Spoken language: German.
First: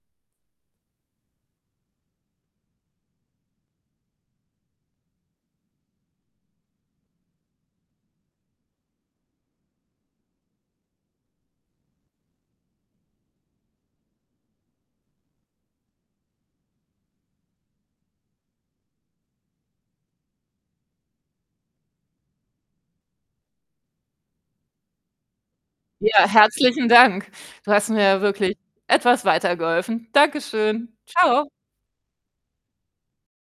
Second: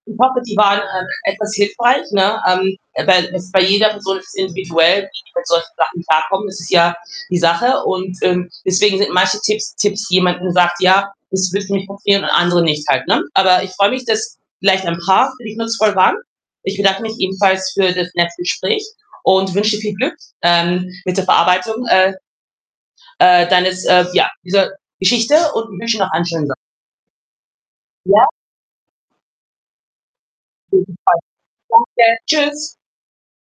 Ich hoffe, die waren, ähm, etwas hilfreich, ne? Ähm, weil das ist bei jeder Person ist das individuell, wie sie mit solchen Sachen klarkommen. Das ist ja die Sache und, ähm, deswegen sind manche Tipps Tipps jemand, hm, sagt: „Ja, das wird nicht passieren“ und andere nicht halt, ne? Aber ich freue mich, dass vielleicht ein paar für dich nutzvoll waren. Ich bedanke mich ebenfalls für das nette Gespräch und wünsche dir viel Glück, ähm, mit der Verarbeitung, äh, äh, deines äh, ja, dieser Geschichte und wünsche noch einen Ja, schönen So herzlichen Dank. Du hast mir ja Ja? wirklich etwas weitergeholfen. Auf Dankeschön. jeden Tschau. Fall. Danke. Tschüss.